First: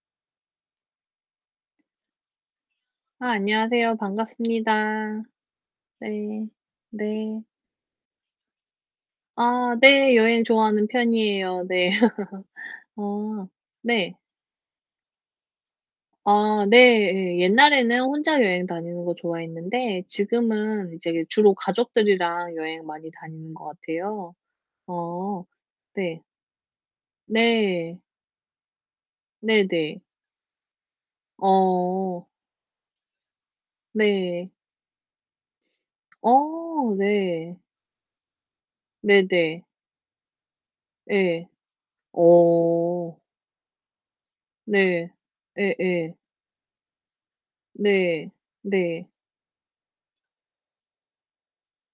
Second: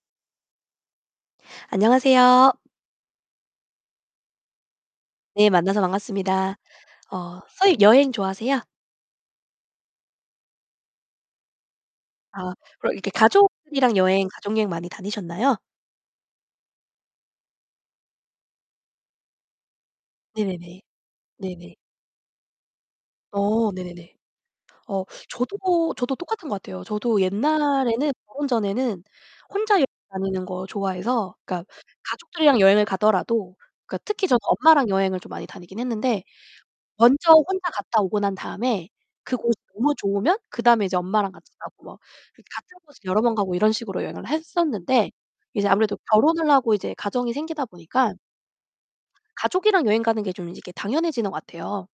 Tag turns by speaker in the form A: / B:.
A: 안녕하세요.
B: 아, 안녕하세요. 반갑습니다.
A: 네, 만나서
B: 네.
A: 반갑습니다. 어
B: 네.
A: 선생님 여행 좋아하세요?
B: 아, 네. 여행 좋아하는 편이에요. 네.
A: 아, 그럼 이렇게
B: 어,
A: 가족이랑
B: 네.
A: 여행 가족 여행 많이 다니셨나요?
B: 아, 네예. 옛날에는 혼자 여행 다니는 거 좋아했는데
A: 네네네.
B: 지금은 이제 주로
A: 네네.
B: 가족들이랑 여행 많이 다니는 것
A: 어, 네네네.
B: 같아요.
A: 어,
B: 어,
A: 저도 저도
B: 네.
A: 똑같은 것 같아요. 저도
B: 네.
A: 옛날에는 결혼 전에는 혼자 여행
B: 네네.
A: 다니는 거 좋아해서 그러니까
B: 어.
A: 가족들이랑 여행을 가더라도 그러니까 특히 저는
B: 네.
A: 엄마랑 여행을 좀 많이 다니긴 했는데
B: 어
A: 먼저
B: 네.
A: 혼자 갔다 오고 난 다음에 그곳이
B: 네네.
A: 너무 좋으면 그다음에 이제 엄마랑
B: 예.
A: 같이 가고 막 그러니까 같은 곳을
B: 어.
A: 여러 번 가고 이런 식으로 여행을
B: 네.
A: 했었는데 이제 아무래도
B: 예예.
A: 결혼을 하고 이제 가정이 생기다 보니까
B: 네. 네.
A: 가족이랑 여행 가는 게 좀 이제 이렇게 당연해지는 것 같아요.